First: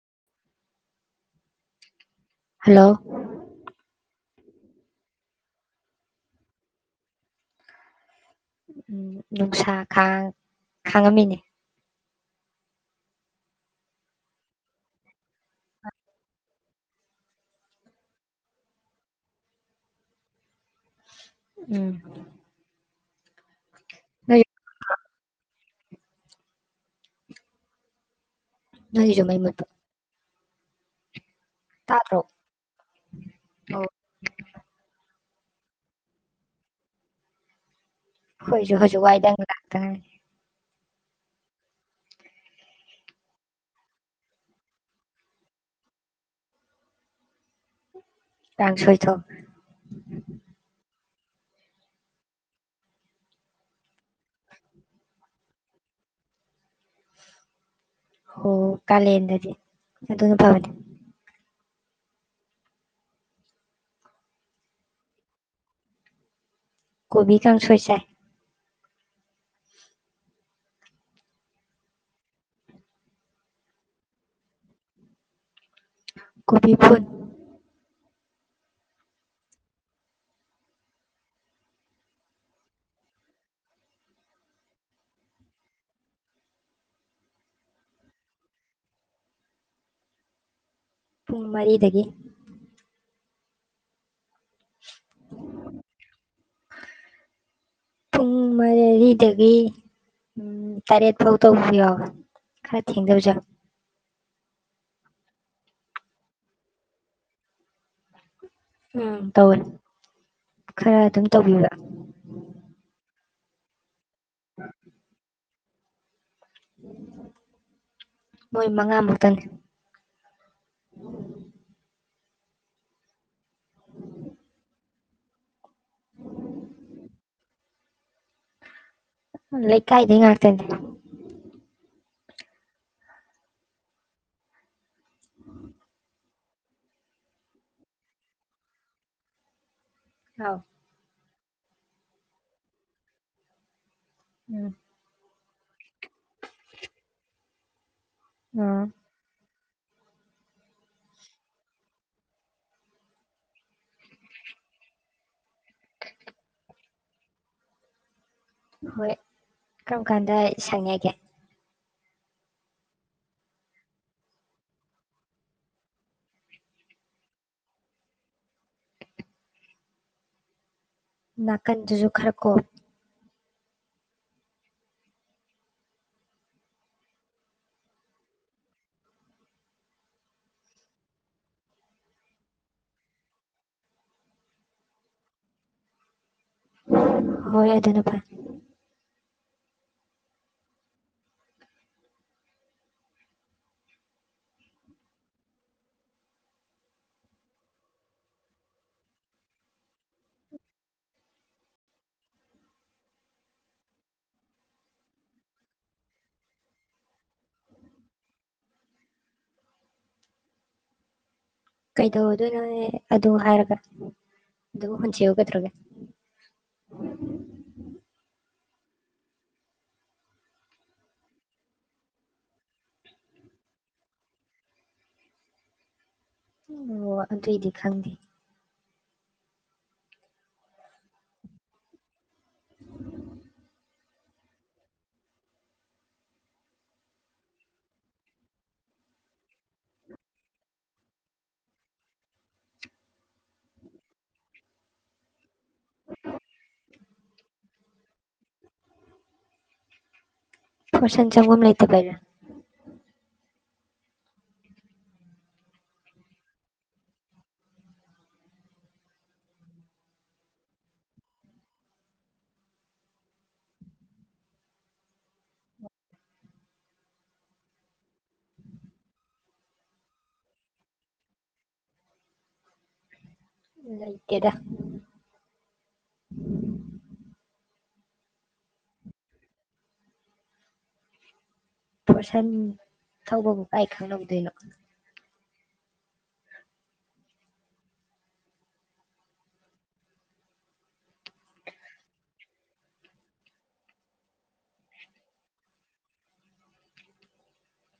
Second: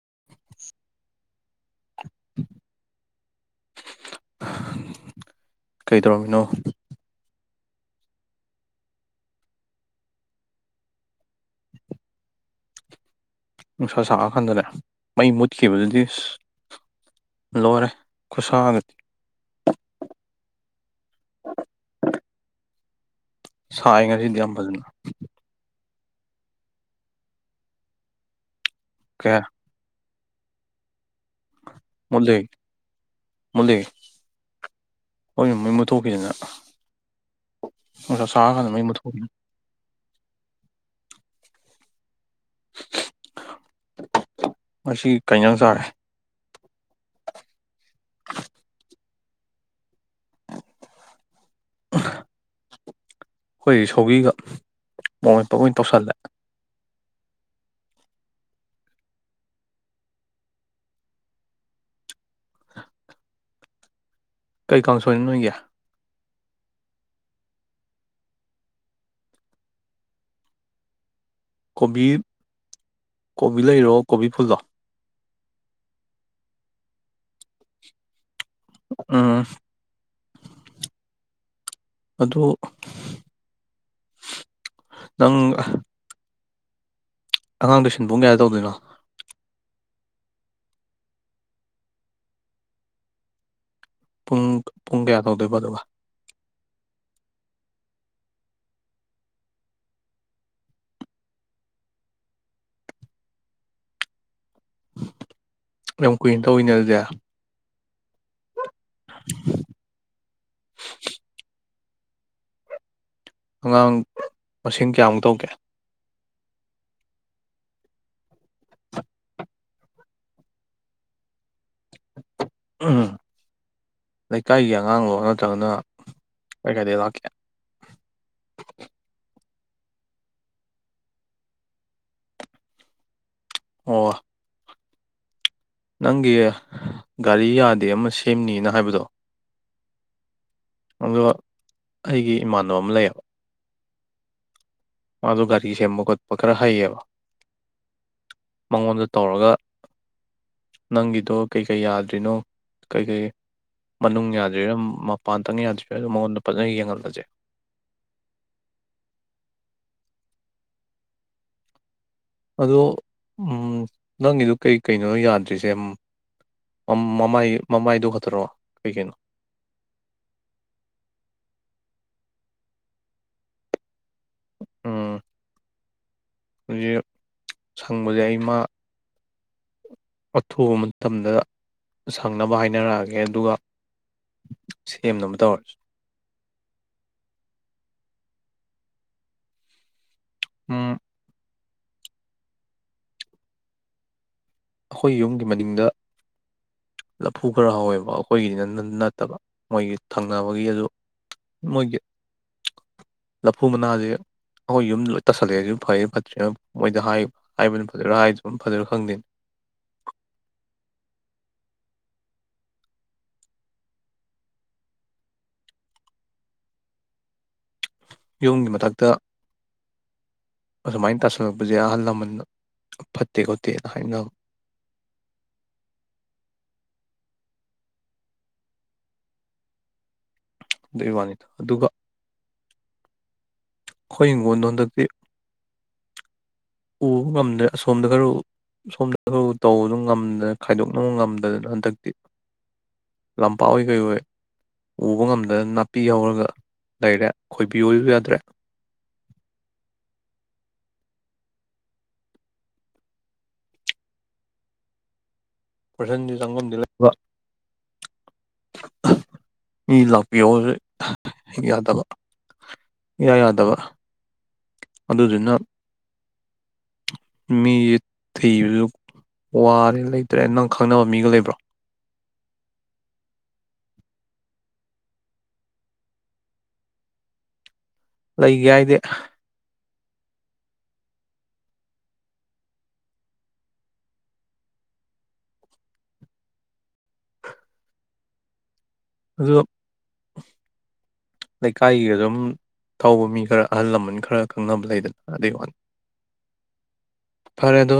[inaudible] hello ꯀꯩ ꯇꯧꯔꯝꯃꯤꯅꯣ ꯎꯝ ꯅꯨꯡꯁꯥ ꯈꯥꯡ ꯈꯥꯡꯉꯝꯃꯤꯅꯦ ꯅꯨꯡꯁꯥ ꯁꯥꯔꯀꯥꯟꯗꯅꯦ ꯃꯩ ꯃꯨꯠꯈꯤꯕꯗꯨꯗꯤ ꯏꯁ ꯂꯣꯏꯔꯦ ꯈꯨꯁꯥꯒ - ꯎꯝ ꯁꯥꯏ ꯉꯁꯤꯗꯤ ꯅꯣꯏ ꯌꯥꯝ ꯐꯖꯅ ꯅꯪꯒꯤꯖꯨ ꯀꯩ ꯃꯩ ꯍꯥꯏ ꯃꯨꯠꯄ ꯇꯥꯗꯔꯣ ꯃꯨꯠꯂꯦ ꯃꯨꯠꯂꯦ ꯑꯣ ꯍꯣꯏ ꯃ ꯃꯩ ꯃꯨꯊꯣꯛꯈꯤꯗꯅ ꯍꯣꯏꯁꯨ ꯍꯣꯢꯁꯨ ꯋꯥꯏꯗ [unintelligible] ꯃꯁꯤ ꯀꯩ ꯍꯦꯟꯖꯥꯡ ꯆꯔꯦ ꯇꯥꯡꯁꯣꯏ ꯊꯣꯡ - ꯑꯩꯈꯣꯏ ꯁꯧꯒꯤꯒ ꯃꯣꯔꯣꯛ ꯃꯦꯠꯄ ꯑꯣꯏ ꯇꯧꯁꯤꯜꯂꯦ ꯍꯣ ꯀꯥꯂꯦꯟꯗꯗꯤ ꯑꯗꯨꯅ ꯐꯕꯅꯦ ꯀꯩ ꯀꯥꯡꯁꯣꯏꯅꯣ ꯅꯣꯏꯒꯤ ꯀꯣꯕꯤ ꯀꯥꯡꯁꯣꯏ ꯆꯥꯏ ꯀꯣꯕꯤ ꯀꯣꯕꯤ ꯂꯩꯔꯣ ꯀꯣꯕꯤ ꯐꯨꯜꯂꯣ ꯀꯣꯕꯤ ꯐꯨꯟ ꯎꯝ ꯑꯗꯨ ꯅꯪ ꯑꯉꯥꯡꯗꯣ ꯁꯤꯟꯕꯨꯡ ꯀꯌꯥꯗ ꯇꯧꯗꯣꯏꯅꯣ ꯄꯨꯡ ꯃꯔꯤꯗꯒꯤ ꯄꯨꯡ ꯄꯨꯡ ꯀꯌꯥ ꯇꯧꯗꯣꯏꯕ ꯑꯗꯨꯒ ꯄꯨꯡ ꯃꯔꯤꯗꯒꯤ ꯎꯝ ꯇꯔꯦꯠ ꯐꯥꯎ ꯇꯧꯕꯁꯨ ꯌꯥꯎꯋꯦ ꯈꯔ ꯊꯦꯡꯗꯕꯁꯨ ꯌꯥꯎꯋꯦ ꯌꯥꯝ ꯀꯨꯏꯟ ꯇꯧꯏꯅꯦ ꯑꯗꯨꯗꯤ ꯎꯝ ꯇꯧꯋꯦ ꯈꯔ ꯑꯗꯨꯝ ꯇꯧꯕꯤꯕ ꯑꯉꯥꯡ ꯃꯁꯤꯡ ꯀꯌꯥꯃꯨꯛ ꯇꯧꯒꯦ ꯃꯣꯏ ꯃꯉꯥꯃꯨꯛꯇꯪꯅꯤ ꯂꯩꯀꯥꯏꯒꯤ ꯑꯉꯥꯡꯂꯣ ꯅꯠꯇ꯭ꯔꯒꯅ ꯀꯥꯏ ꯀꯥꯏꯗꯩꯩ ꯂꯛꯀꯦ ꯂꯩꯀꯥꯏꯗꯩꯩ ꯉꯥꯠꯇꯅꯦ ꯑꯣ ꯅꯪꯒꯤ ꯒꯥꯔꯤ ꯌꯥꯗꯦ ꯑꯃ ꯁꯦꯝꯅꯤꯅ ꯍꯥꯏꯕꯗꯣ ꯑꯧ ꯑꯗꯣ ꯑꯩꯒꯤ ꯏꯃꯥꯟꯅꯕ ꯑꯃ ꯂꯩꯌꯦꯕ ꯎꯝ ꯃꯥꯗꯣ ꯒꯥꯔꯤ ꯁꯦꯝꯕ ꯈꯣꯠꯄ ꯈꯔ ꯍꯩꯌꯦꯕ ꯑꯥ ꯃꯉꯣꯟꯗ ꯇꯧꯔꯒ ꯅꯪꯒꯤꯗꯣ ꯀꯩꯀꯩ ꯌꯥꯗ꯭ꯔꯤꯅꯣ ꯀꯩꯀꯩ ꯃꯅꯨꯡ ꯌꯥꯗ꯭ꯔꯤꯔꯣ ꯃꯄꯥꯟꯗꯪ ꯌꯥꯗ꯭ꯔꯤꯔꯥꯗꯣ ꯃꯉꯣꯟꯗ ꯐꯖꯅ ꯌꯦꯡꯍꯜꯂꯁꯦ ꯍꯣꯏ ꯀꯔꯝ ꯀꯥꯟꯗ ꯁꯪꯉꯒꯦ ꯑꯗꯣ ꯅꯪꯒꯤꯗꯨ ꯀꯩ ꯀꯩꯅꯣꯣ ꯌꯥꯗ꯭ꯔꯤꯁꯦ ꯃꯃꯥꯏ ꯃꯃꯥꯏꯗꯨꯣ ꯈꯠꯇꯔꯛꯣ ꯀꯩ ꯀꯩꯅꯣ ꯅꯥꯀꯟꯗꯨꯁꯨ ꯈꯔ ꯀꯣ ꯎꯝ ꯍꯧꯖꯤꯛ ꯁꯪꯕꯁꯦ ꯑꯩ ꯃꯥ ꯑꯊꯨꯕ ꯃꯇꯝꯗ ꯁꯪꯅꯕ ꯍꯥꯏꯅꯔꯛꯑꯒꯦ ꯑꯗꯨꯒ ꯁꯦꯝꯅꯕ ꯇꯧꯔꯁꯤ ꯍꯣꯏ ꯑꯗꯨ ꯅꯄꯥꯏ ꯑ ꯑꯩꯈꯣꯏ ꯌꯨꯝꯒꯤ ꯃꯅꯤꯡꯗ ꯂꯐꯨ ꯈꯔ ꯍꯧꯋꯦꯕ ꯑꯩꯈꯣꯏꯒꯤꯅꯤꯅ ꯅꯠꯇꯕ ꯃꯣꯏꯒꯤ ꯊꯪꯅꯕꯒꯤ ꯑꯗꯨ ꯃꯣꯏꯒꯤ ꯂꯐꯨ ꯃꯅꯥꯁꯦ ꯑꯩꯈꯣꯏ ꯌꯨꯝ ꯂꯣꯏ ꯇꯥꯁꯜꯂꯛꯑꯦꯁꯨ ꯐꯩ ꯐꯠꯇ꯭ꯔꯦ ꯃꯣꯏꯗ ꯍꯥꯏꯕꯅꯤ ꯐꯖꯔꯥ ꯍꯥꯏꯁꯨ ꯑꯗꯨꯝ ꯐꯖꯔꯥ ꯈꯪꯗꯦꯅꯤ ꯀꯩꯗꯧꯗꯣꯏꯅꯣꯅꯦ ꯑꯗꯨ ꯍꯥꯏꯔꯒ ꯑꯗꯨ ꯍꯨꯟꯁꯤꯎꯒꯗ꯭ꯔꯒꯦ ꯇꯨꯡꯒꯤ ꯃꯊꯛꯇ ꯑꯗꯨꯃꯥꯏꯅ ꯇꯥꯁꯜꯂꯛꯄꯁꯦ ꯑꯍꯜ ꯂꯃꯟ ꯐꯠꯇꯦ ꯈꯣꯠꯇꯦꯅ ꯍꯥꯏꯅ ꯑꯣ ꯑꯗꯨꯨꯏꯗꯤ ꯈꯥꯡꯗ ꯑꯗꯨꯏ ꯋꯥꯅꯤꯗ ꯑꯗꯨꯒ ꯎꯝ ꯑꯩꯈꫭꯏ ꯍꯤꯡꯗꯣ ꯑꯃꯇ ꯄꯤ ꯎꯕ ꯉꯝꯗ꯭ꯔꯦ ꯑꯁꯣꯝꯗ ꯈꯔ ꯁꯣꯝꯗ ꯈꯔ ꯇꯧꯕꯗꯨ ꯉꯝꯗꯅ ꯈꯥꯏꯗꯣꯛꯅꯕ ꯉꯝꯗꯗꯅ ꯍꯟꯗꯛꯇꯤ ꯂꯝꯄꯥꯛ ꯑꯣꯏ ꯀꯩ ꯑꯣꯏꯣꯏ ꯎꯕ ꯉꯝꯗꯗꯅ ꯅꯥꯄꯤ ꯍꯧꯔꯒ ꯂꯩꯔꯦ ꯈꯣꯏꯕꯤ ꯑꯣꯏꯁꯨ ꯌꯥꯗ꯭ꯔꯦ ꯐꯁꯟ ꯆꯒꯝ ꯂꯩ ꯂꯩꯇ ꯄꯔꯦ ꯄꯔꯦꯁꯟꯗꯤ ꯆꯪꯒꯝꯗꯤ ꯂꯩꯕ ꯃꯤ ꯂꯥꯛꯄꯤꯌꯣꯁꯨ ꯌꯥꯗꯕ ꯍꯌꯥ ꯌꯥꯗꯕ ꯑꯗꯨꯗꯨꯅ ꯃꯤꯁꯦ ꯊꯤꯕꯁꯨ ꯋꯥꯔꯦ ꯂꯩꯇ꯭ꯔꯦ ꯅꯪ ꯈꯪꯅꯕ ꯃꯤꯒ ꯂꯩꯕ꯭ꯔꯣ ꯂ ꯀꯦꯗ ꯂꯩꯒꯦ ꯍꯥꯏꯗꯤ ꯄꯣꯔꯁꯟ ꯊꯧꯕꯕꯨ ꯀꯥꯏ ꯈꯪꯍꯧꯗꯣꯏꯅꯣ ꯑꯗ ꯂꯩꯀꯥꯏꯒꯤꯒ ꯑꯗꯨꯝ ꯊꯧꯕ ꯃꯤ ꯈꯔ ꯑꯍꯜ ꯂꯃꯟ ꯈꯔ ꯈꯪꯅꯕ ꯂꯩꯗꯅ ꯑꯗꯨꯏ ꯋꯥꯅꯤ ꯐꯔꯦ ꯑꯗꯣ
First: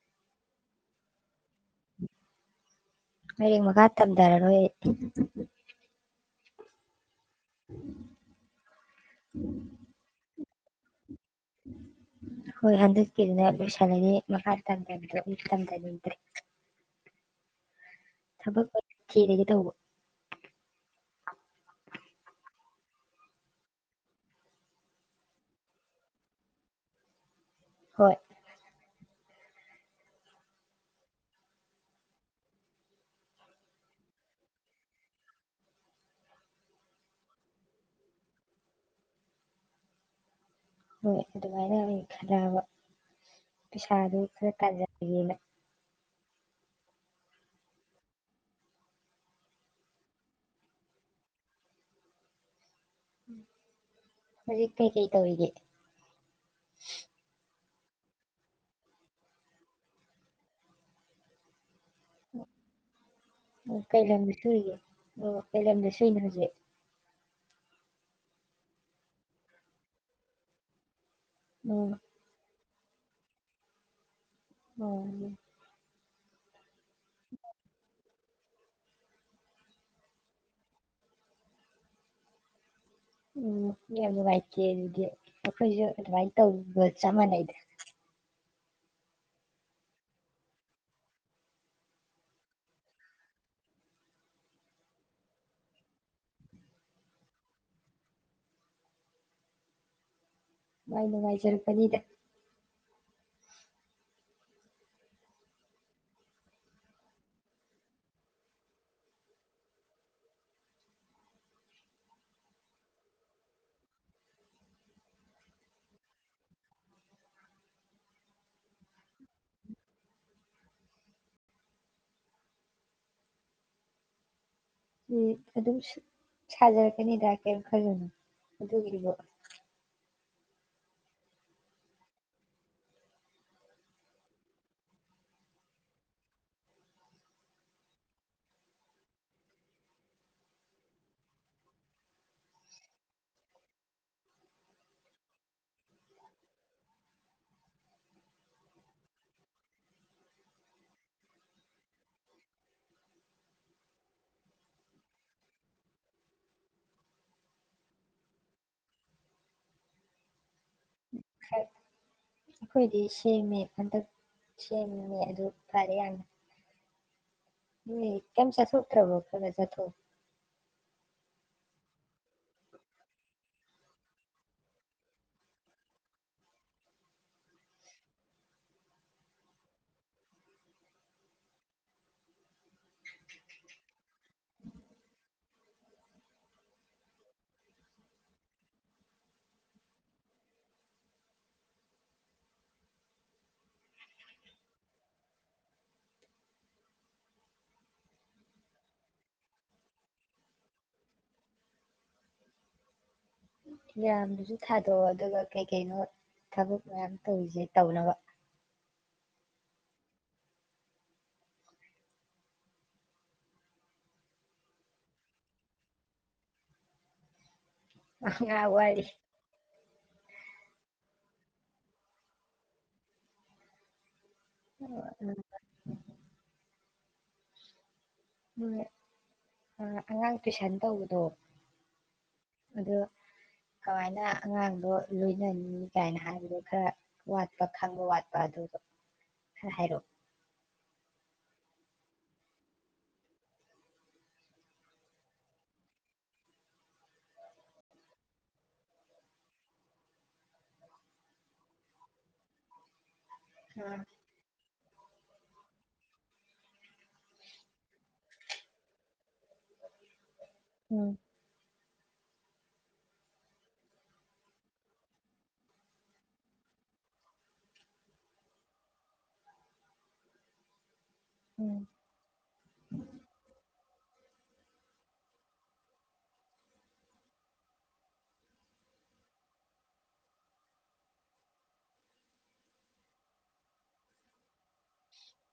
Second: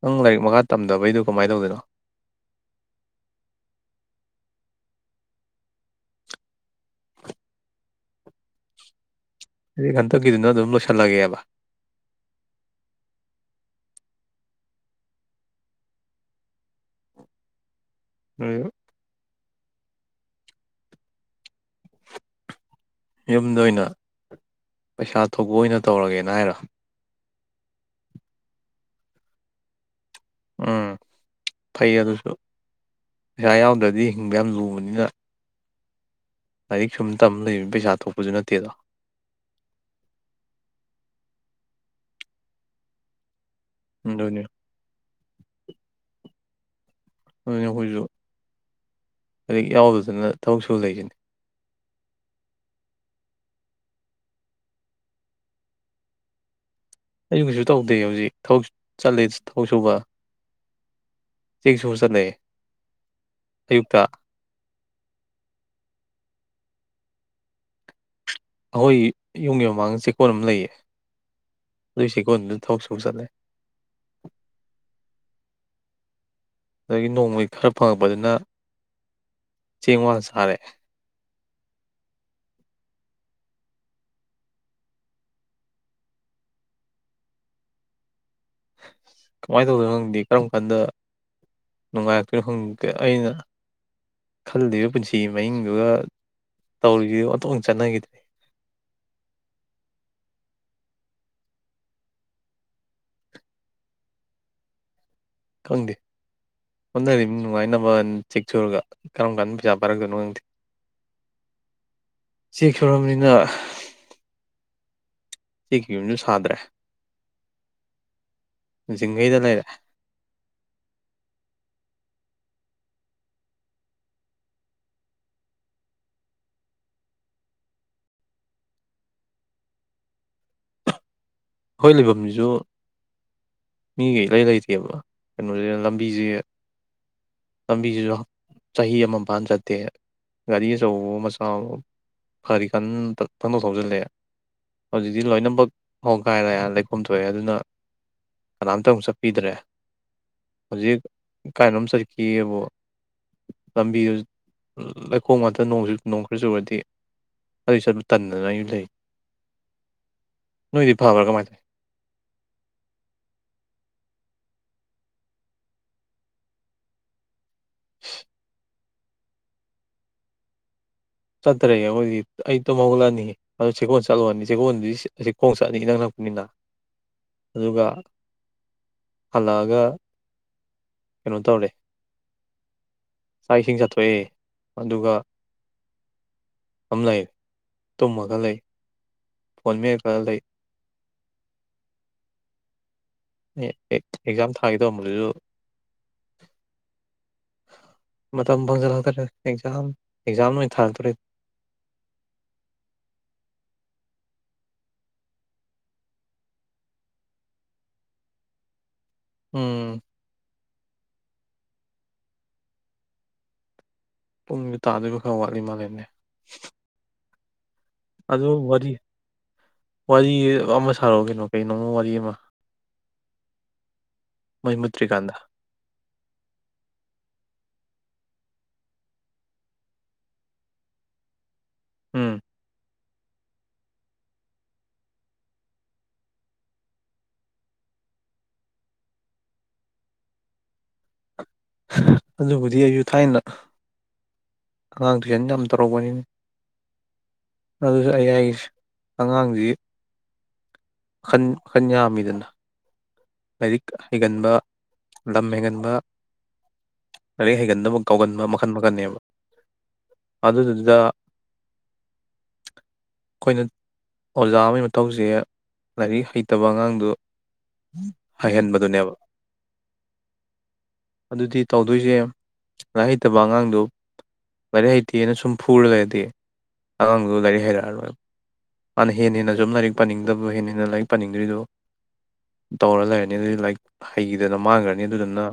ꯅꯪ ꯂꯥꯏꯔꯤꯛ ꯃꯈꯥ ꯇꯝꯗꯕꯩꯗꯨ ꯀꯃꯥꯏꯅ ꯇꯧꯗꯣꯏꯅꯣ ꯑꯦꯔꯤꯃ ꯀꯥꯇꯔꯝ ꯇꯔꯅꯣ [inaudible] ꯑꯗꯨꯗꯤ ꯍꯟꯇꯛꯒꯤꯗꯨꯅ ꯑꯗꯨꯝ ꯂꯣꯏꯁꯤꯜꯂꯒꯦꯕ ꯍꯣꯏ ꯍꯟꯗꯛꯀꯤꯗꯨꯅ ꯂꯣꯏꯁꯥꯟꯂꯔꯤ ꯃꯈꯥ ꯇꯝꯗꯕꯗꯣ ꯑꯩ ꯇꯝꯗꯅꯤꯡꯗ꯭ꯔꯦ ꯊꯕꯛ ꯑꯣꯏꯅꯥ ꯊꯤꯔꯒꯦ ꯇꯧꯕ ꯌꯨꯝꯗ ꯑꯣꯏꯅ ꯄꯩꯁꯥ ꯊꯣꯛꯕ ꯑꯣꯏꯅ ꯇꯧꯔꯒꯦꯅ ꯍꯥꯏꯔꯣ ꯍꯣꯏ ꯎꯝ ꯐꯩ ꯑꯗꯨꯁꯨ ꯄꯩꯁꯥ ꯌꯥꯎꯗ꯭ꯔꯗꯤ ꯍꯤꯡꯕ ꯌꯥꯝ ꯂꯨꯕꯅꯤꯅ ꯂꯥꯏꯔꯤꯛ ꯁꯨꯝ ꯇꯝ ꯂꯩꯅꯤ ꯄꯩꯁꯥ ꯊꯣꯛꯄꯁꯨ ꯅꯠꯇꯦꯗ ꯍꯣꯏ ꯑꯗꯨꯃꯥꯏꯅꯥ ꯑꯣꯢꯅ ꯈꯜꯂꯑꯥꯕ ꯄꯩꯁꯥꯗꯨ ꯑꯗꯨꯅꯤ ꯈꯔꯥ ꯇꯥꯟꯖꯟꯒꯦꯅ ꯑꯗꯨꯅ ꯑꯈꯣꯏꯖꯨ ꯂꯩꯔꯤꯛ ꯌꯥꯎꯗꯗꯅ ꯊꯕꯛ ꯁꯨ ꯂꯩꯖꯤꯅꯤ ꯍꯧꯖꯤꯛ ꯀꯩꯀꯩ ꯇꯧꯔꯤꯒꯦ ꯑꯩꯁꯨ ꯀꯩꯁꯨ ꯇꯧꯗꯦ ꯍꯧꯖꯤꯛ ꯊꯕꯛ ꯆꯠꯂꯦ ꯊꯕꯛ ꯁꯨꯕ ꯆꯦꯛ ꯁꯨꯕ ꯆꯠꯂꯦ ꯎ ꯑꯌꯨꯛꯇ ꯀꯩ ꯂꯝꯗ ꯁꯨꯨꯏꯒꯦ ꯑꯣ ꯀꯩ ꯂꯝꯗ ꯁꯨꯏꯅꯣ ꯍꯨꯖꯤꯛ ꯑꯈꯣꯏ ꯌꯨꯝꯒꯤ ꯃꯃꯥꯡꯗ ꯆꯦꯛꯀꯣꯟ ꯑꯃ ꯂꯩꯌꯦ ꯑꯣ ꯑꯗꯨꯏ ꯆꯦꯀꯣꯟꯗ ꯊꯕꯛ ꯁꯨꯕ ꯆꯠꯂꯦ ꯑꯣ ꯑꯗꯒꯤ ꯅꯣꯡꯃꯒꯤ ꯈꯔ ꯐꯪꯉꯛꯄꯗꯨꯅ ꯆꯦꯡ ꯋꯥꯜꯂ ꯆꯥꯔꯦ ꯎꯝ ꯌꯥꯝ ꯅꯨꯡꯉꯥꯏꯇꯦ ꯑꯗꯨꯗꯤ ꯑꯈꯣꯏꯖꯨ ꯑꯗꯨꯃꯥꯏꯅ ꯇꯧꯕꯒ ꯆꯞ ꯃꯥꯟꯅꯩꯗ ꯀꯃꯥꯏꯅ ꯇꯧꯗꯣꯏꯅꯣ ꯈꯪꯗꯦ ꯀꯔꯝ ꯀꯥꯟꯗ ꯅꯨꯡꯉꯥꯏꯔꯛꯇꯣꯏꯅꯣ ꯈꯪꯗꯦ ꯑꯩꯅ ꯈꯜꯂꯤꯕ ꯄꯨꯟꯁꯤꯒꯤ ꯃꯤꯡꯗꯨꯒ ꯇꯧꯔꯤꯖꯤꯒ ꯑꯣꯟꯊꯣꯛꯅꯥ ꯆꯥꯅꯒꯤꯗꯔ꯭ꯦ ꯃꯥꯏ ꯅꯨꯡꯉꯥꯏꯖꯔꯛꯀꯅꯤꯗ ꯈꯪꯗꯦ ꯍꯣꯠꯅꯔꯤꯅꯤ ꯅꯨꯡꯉꯥꯏꯅꯕ ꯆꯦꯛ ꯆꯨꯔꯒ ꯀꯔꯝ ꯀꯥꯟꯗ ꯄꯩꯁꯥ ꯄꯥꯏꯔꯛꯀꯣꯏꯅꯣ ꯈꯪꯗꯦ ꯆꯦꯛ ꯁꯨꯔꯝꯅꯤꯅ ꯆꯦꯛꯀꯤ ꯌꯨꯝꯖꯨ ꯁꯥꯗ꯭ꯔꯦꯖꯤꯡꯒꯩꯗ ꯂꯩꯔꯦ ꯑꯗꯨꯝ ꯁꯖꯔꯛꯀꯅꯤꯗ ꯀꯩꯝ ꯈꯜꯂꯨꯅꯨ ꯑꯗꯨꯒꯤ ꯕꯣ ꯈꯣꯏ ꯂꯩꯕꯝꯖꯤꯖꯨ ꯃꯤꯒ ꯏꯂꯩ ꯂꯩꯇꯦꯕ ꯀꯩꯅꯣꯖꯦ ꯂꯝꯕꯤꯖꯦ ꯂꯝꯕꯤꯖꯤꯖꯨ ꯆꯍꯤ ꯑꯃ ꯐꯥꯅ ꯆꯠꯇꯦ ꯒꯥꯔꯤ ꯑꯆꯧꯕꯍꯣ ꯃꯆꯥ ꯍꯣ ꯐꯔꯤ ꯀꯟ ꯄꯪꯊꯧ ꯊꯧꯖꯤꯜꯂꯛꯑꯦ ꯍꯧꯖꯤꯛꯇꯤ ꯂꯣꯏꯅꯕꯛ ꯀꯥꯏ ꯂ ꯂꯩꯈꯣꯝ ꯊꯣꯛꯑꯦ ꯑꯗꯨꯅ ꯀꯅꯥꯝꯇꯕꯨ ꯆꯠꯄꯤꯗ꯭ꯔꯦ ꯍꯧꯖꯤꯛ ꯀꯥꯏꯅꯣꯃ ꯆꯠꯀꯦꯕꯨ ꯂꯝꯕꯤꯗꯨ ꯂꯩꯈꯣꯝ ꯉꯥꯇ ꯅꯣꯡ ꯅꯣꯡ ꯈꯔ ꯆꯨꯔꯗꯤ ꯑꯗꯨꯏ ꯆꯠꯄ ꯇꯟꯗꯅ ꯑꯩꯖꯨ ꯂꯩ ꯅꯣꯏꯗꯤ ꯐꯕ꯭ꯔꯥ ꯀꯃꯥꯏꯅ ꯇꯧꯋꯤ ꯑꯩꯈꯣꯏꯗꯤ ꯁꯦꯡꯃꯦ ꯍꯟꯗꯛ ꯁꯦꯝꯃꯦ ꯑꯗꯨ ꯐꯔꯦ ꯌꯥꯝꯅꯥ ꯃꯦ ꯀꯦꯏꯝ ꯆꯊꯣꯛ ꯇꯔ꯭ꯕꯣ ꯈꯥꯒ ꯆꯠꯊꯣꯛ ꯆꯠꯇꯔꯦ ꯑꯈꯣꯏꯗꯤ ꯑꯩ ꯇꯨꯝ ꯍꯧꯒꯠꯂꯛꯑꯅꯤ ꯑꯗꯨ ꯆꯦꯛꯀꯣꯟ ꯆꯠꯂꯨꯔꯅꯤ ꯆꯦꯛꯀꯣꯟꯗꯤ ꯑꯁꯤ ꯈꯣꯡ ꯆꯠꯅꯤ ꯏꯅꯛ ꯅꯛꯄꯅꯤꯅ ꯑꯗꯨꯒ ꯍꯜꯂꯛꯑꯒ ꯀꯩꯅꯣ ꯇꯧꯔꯦ ꯆꯥꯛ ꯏꯁꯤꯡ ꯆꯠꯊꯣꯛꯑꯦ ꯑꯗꯨꯒ ꯑꯃ ꯂꯩꯔꯦ ꯇꯨꯝꯃꯥ ꯈ ꯂꯩ ꯐꯣꯟ ꯃꯦꯠꯂꯥ ꯈ ꯂꯩ ꯑꯦꯛꯖꯥꯝ ꯊꯥꯒꯦ ꯇꯧꯔꯝꯕꯗꯨꯁꯨ ꯃꯇꯝ ꯐꯪꯖꯜꯂꯛꯇ꯭ꯔꯦ ꯑꯦꯛꯖꯥꯝ ꯑꯦꯛꯖꯥꯝ ꯂꯣꯏ ꯊꯥꯔꯛꯇꯣꯣꯔ ꯑꯦꯛꯖꯥꯝ ꯗꯨꯖꯨꯊꯥꯗꯣꯛꯑꯣ ꯑꯗꯨꯒ ꯀꯩ ꯀꯩꯅꯣ ꯊꯕꯛ ꯃꯌꯥꯝ ꯇꯧꯔꯤꯁꯦ ꯇꯧꯅꯕ ꯎꯝ ꯄꯨꯡꯗꯨ ꯇꯥꯗꯣꯏꯃ ꯈꯔ ꯋꯥꯠꯂꯤ ꯃꯥꯂꯦꯝꯅꯦ ꯑ ꯉꯍꯥꯛ ꯋꯥꯔꯤ ꯋꯥꯔꯤ ꯑꯃ ꯁꯥꯔꯛꯑꯣ ꯀꯅꯣ ꯀꯩꯅꯣꯃ ꯋꯥꯔꯤ ꯑꯃ ꯃꯩꯃꯨꯇ꯭ꯔꯤꯀꯟꯗ ꯎꯝ ꯎꯝ ꯑꯉꯥꯡ ꯇꯨꯏꯁꯟ ꯇꯧꯕꯗꯣ ꯎꯝ ꯑꯗꯨ ꯀꯃꯥꯏꯅ ꯑꯉꯥꯡꯗꯣ ꯂꯣꯏꯅꯅꯤ ꯀꯥꯏꯅ ꯍꯥꯏꯕꯗꯣ ꯈꯔ ꯋꯥꯠꯄ ꯈꯪꯕ ꯋꯥꯠꯄ ꯑꯗꯨꯗꯣ ꯈꯔ ꯍꯥꯏꯔꯛꯑꯣ ꯑꯗꯨꯕꯨꯗꯤ ꯑꯩꯁꯨ ꯊꯥꯏꯅ ꯑꯉꯥꯡ ꯇꯨꯏꯁꯟ ꯌꯥꯝ ꯇꯧꯔꯛꯄꯅꯤ ꯑꯗꯨꯁꯨ ꯑꯩ ꯍꯥꯏ ꯑꯉꯥꯡꯁꯤ ꯟ ꯈꯟꯌꯥꯃꯤꯗꯅ ꯂꯥꯏꯔꯤꯛ ꯍꯩꯒꯟꯕ ꯂꯝ ꯍꯦꯟꯒꯟꯕ ꯂꯥꯏꯔꯤꯛ ꯍꯩꯒꯟꯅꯕ ꯀꯥꯎꯒꯟꯕ ꯃꯈꯜ ꯃꯈꯟꯕ ꯑꯗꯨꯗꯨꯗ ꯎꯝ ꯎꯝ ꯑꯩꯈꯣꯏꯅ ꯑꯣꯖꯥ ꯑꯃꯒꯤ ꯃꯊꯧꯁꯦ ꯂꯥꯏꯔꯤꯛ ꯍꯩꯇꯕ ꯑꯉꯥꯡꯗꯨ ꯍꯩꯍꯟꯕꯗꯨꯅꯦꯕ ꯑꯗꯨꯗꯤ ꯎꯝ ꯇꯧꯗꯣꯏꯁꯦ ꯂꯥꯏ ꯍꯩꯇꯕ ꯑꯉꯥꯡꯗꯣ ꯂꯥꯏꯔꯤꯛ ꯍꯩꯇꯦꯩꯅ ꯁꯨꯝ ꯐꯨꯔꯒꯗꯤ ꯑꯉꯥꯡꯗꯨ ꯂꯥꯏꯔꯤꯛ ꯍꯩꯔꯛꯑꯔꯣꯏꯕ ꯃꯥꯅ ꯍꯦꯟꯅ ꯍꯦꯟꯅ ꯁꯨꯝ ꯂꯥꯏꯔꯤꯛ ꯄꯥꯅꯤꯡꯗꯕ ꯍꯦꯟꯅ ꯍꯦꯟꯅ ꯂꯥꯏꯔꯤꯛ ꯄꯥꯅꯤꯡꯗ꯭ꯔꯤꯗꯣ ꯇꯧꯔ ꯂꯩꯔꯅꯤ ꯑꯗꯨꯗꯤ ꯂꯥꯏꯔꯤꯛ ꯍꯩꯈꯤꯗꯅ ꯃꯥꯡꯈ꯭ꯔꯅꯤ ꯑꯗꯨꯗꯨꯅ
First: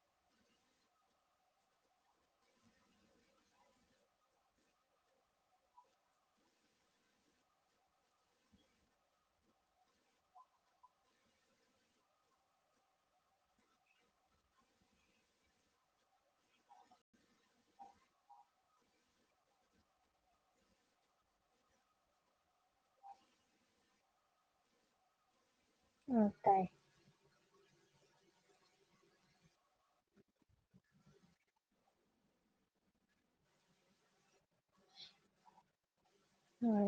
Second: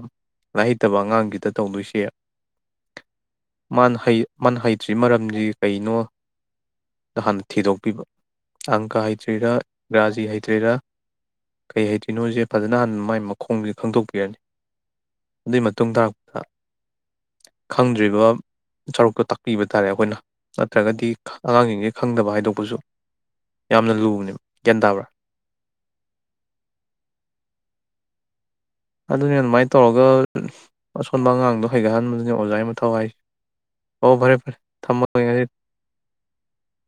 ꯂꯥꯏꯔꯤꯛ ꯍꯩꯇꯕ ꯑꯉꯥꯡꯒꯤꯗ ꯇꯧꯗꯣꯏꯁꯦ ꯃꯥꯅ ꯃꯥꯅ ꯍꯩꯇ꯭ꯔꯤ ꯃꯔꯝꯗꯤ ꯀꯩꯅꯣ ꯍꯥꯟꯅ ꯊꯤꯗꯣꯛꯄꯤꯕ ꯑꯪꯀ ꯍꯩꯇ꯭ꯔꯤꯔꯥ ꯔ꯭ꯔꯥꯖꯤ ꯍꯩꯇ꯭ꯔꯤꯔꯥ ꯀꯩ ꯍꯩꯇ꯭ꯔꯤꯅꯣꯁꯦ ꯐꯖꯅ ꯍꯥꯟꯅ ꯃꯥꯏ ꯃꯈꯣꯡꯁꯦ ꯈꯪꯗꯣꯛꯄꯤꯔꯅꯤ ꯑꯗꯨꯒꯤ ꯃꯇꯨꯡ ꯇꯥꯔꯛꯄꯗ ꯈꯪꯗ꯭ꯔꯤꯕ ꯁꯔꯨꯛꯇꯣ ꯇꯥꯛꯄꯤꯕ ꯇꯥꯔꯦ ꯑꯩꯈꯣꯏꯅ ꯅꯠꯇ꯭ꯔꯒꯗꯤ ꯑꯉꯥꯡꯁꯤꯡꯁꯤ ꯈꯪꯗꯕ ꯍꯥꯏꯗꯣꯛꯄꯁꯨ ꯌꯥꯝꯅ ꯂꯨꯕꯅꯦꯕ ꯒ꯭ꯌꯥꯟ ꯇꯥꯕ꯭ꯔꯥ ꯎꯝ ꯇꯥꯏ ꯑꯗꯨꯅꯤ ꯑꯗꯨꯃꯥꯏꯅ ꯇꯧꯔꯒ ꯑꯁꯣꯟꯕ ꯑꯉꯥꯡꯗꯣ ꯍꯩꯒꯠꯍꯟꯕꯗꯨꯅꯤ ꯑꯣꯖꯥꯒꯤ ꯃ ꯊꯋꯥꯏꯁꯦ ꯑꯣ ꯐꯔꯦ ꯐꯔꯦ ꯊꯝꯃꯒꯦ ꯉꯁꯤ ꯍꯣꯏ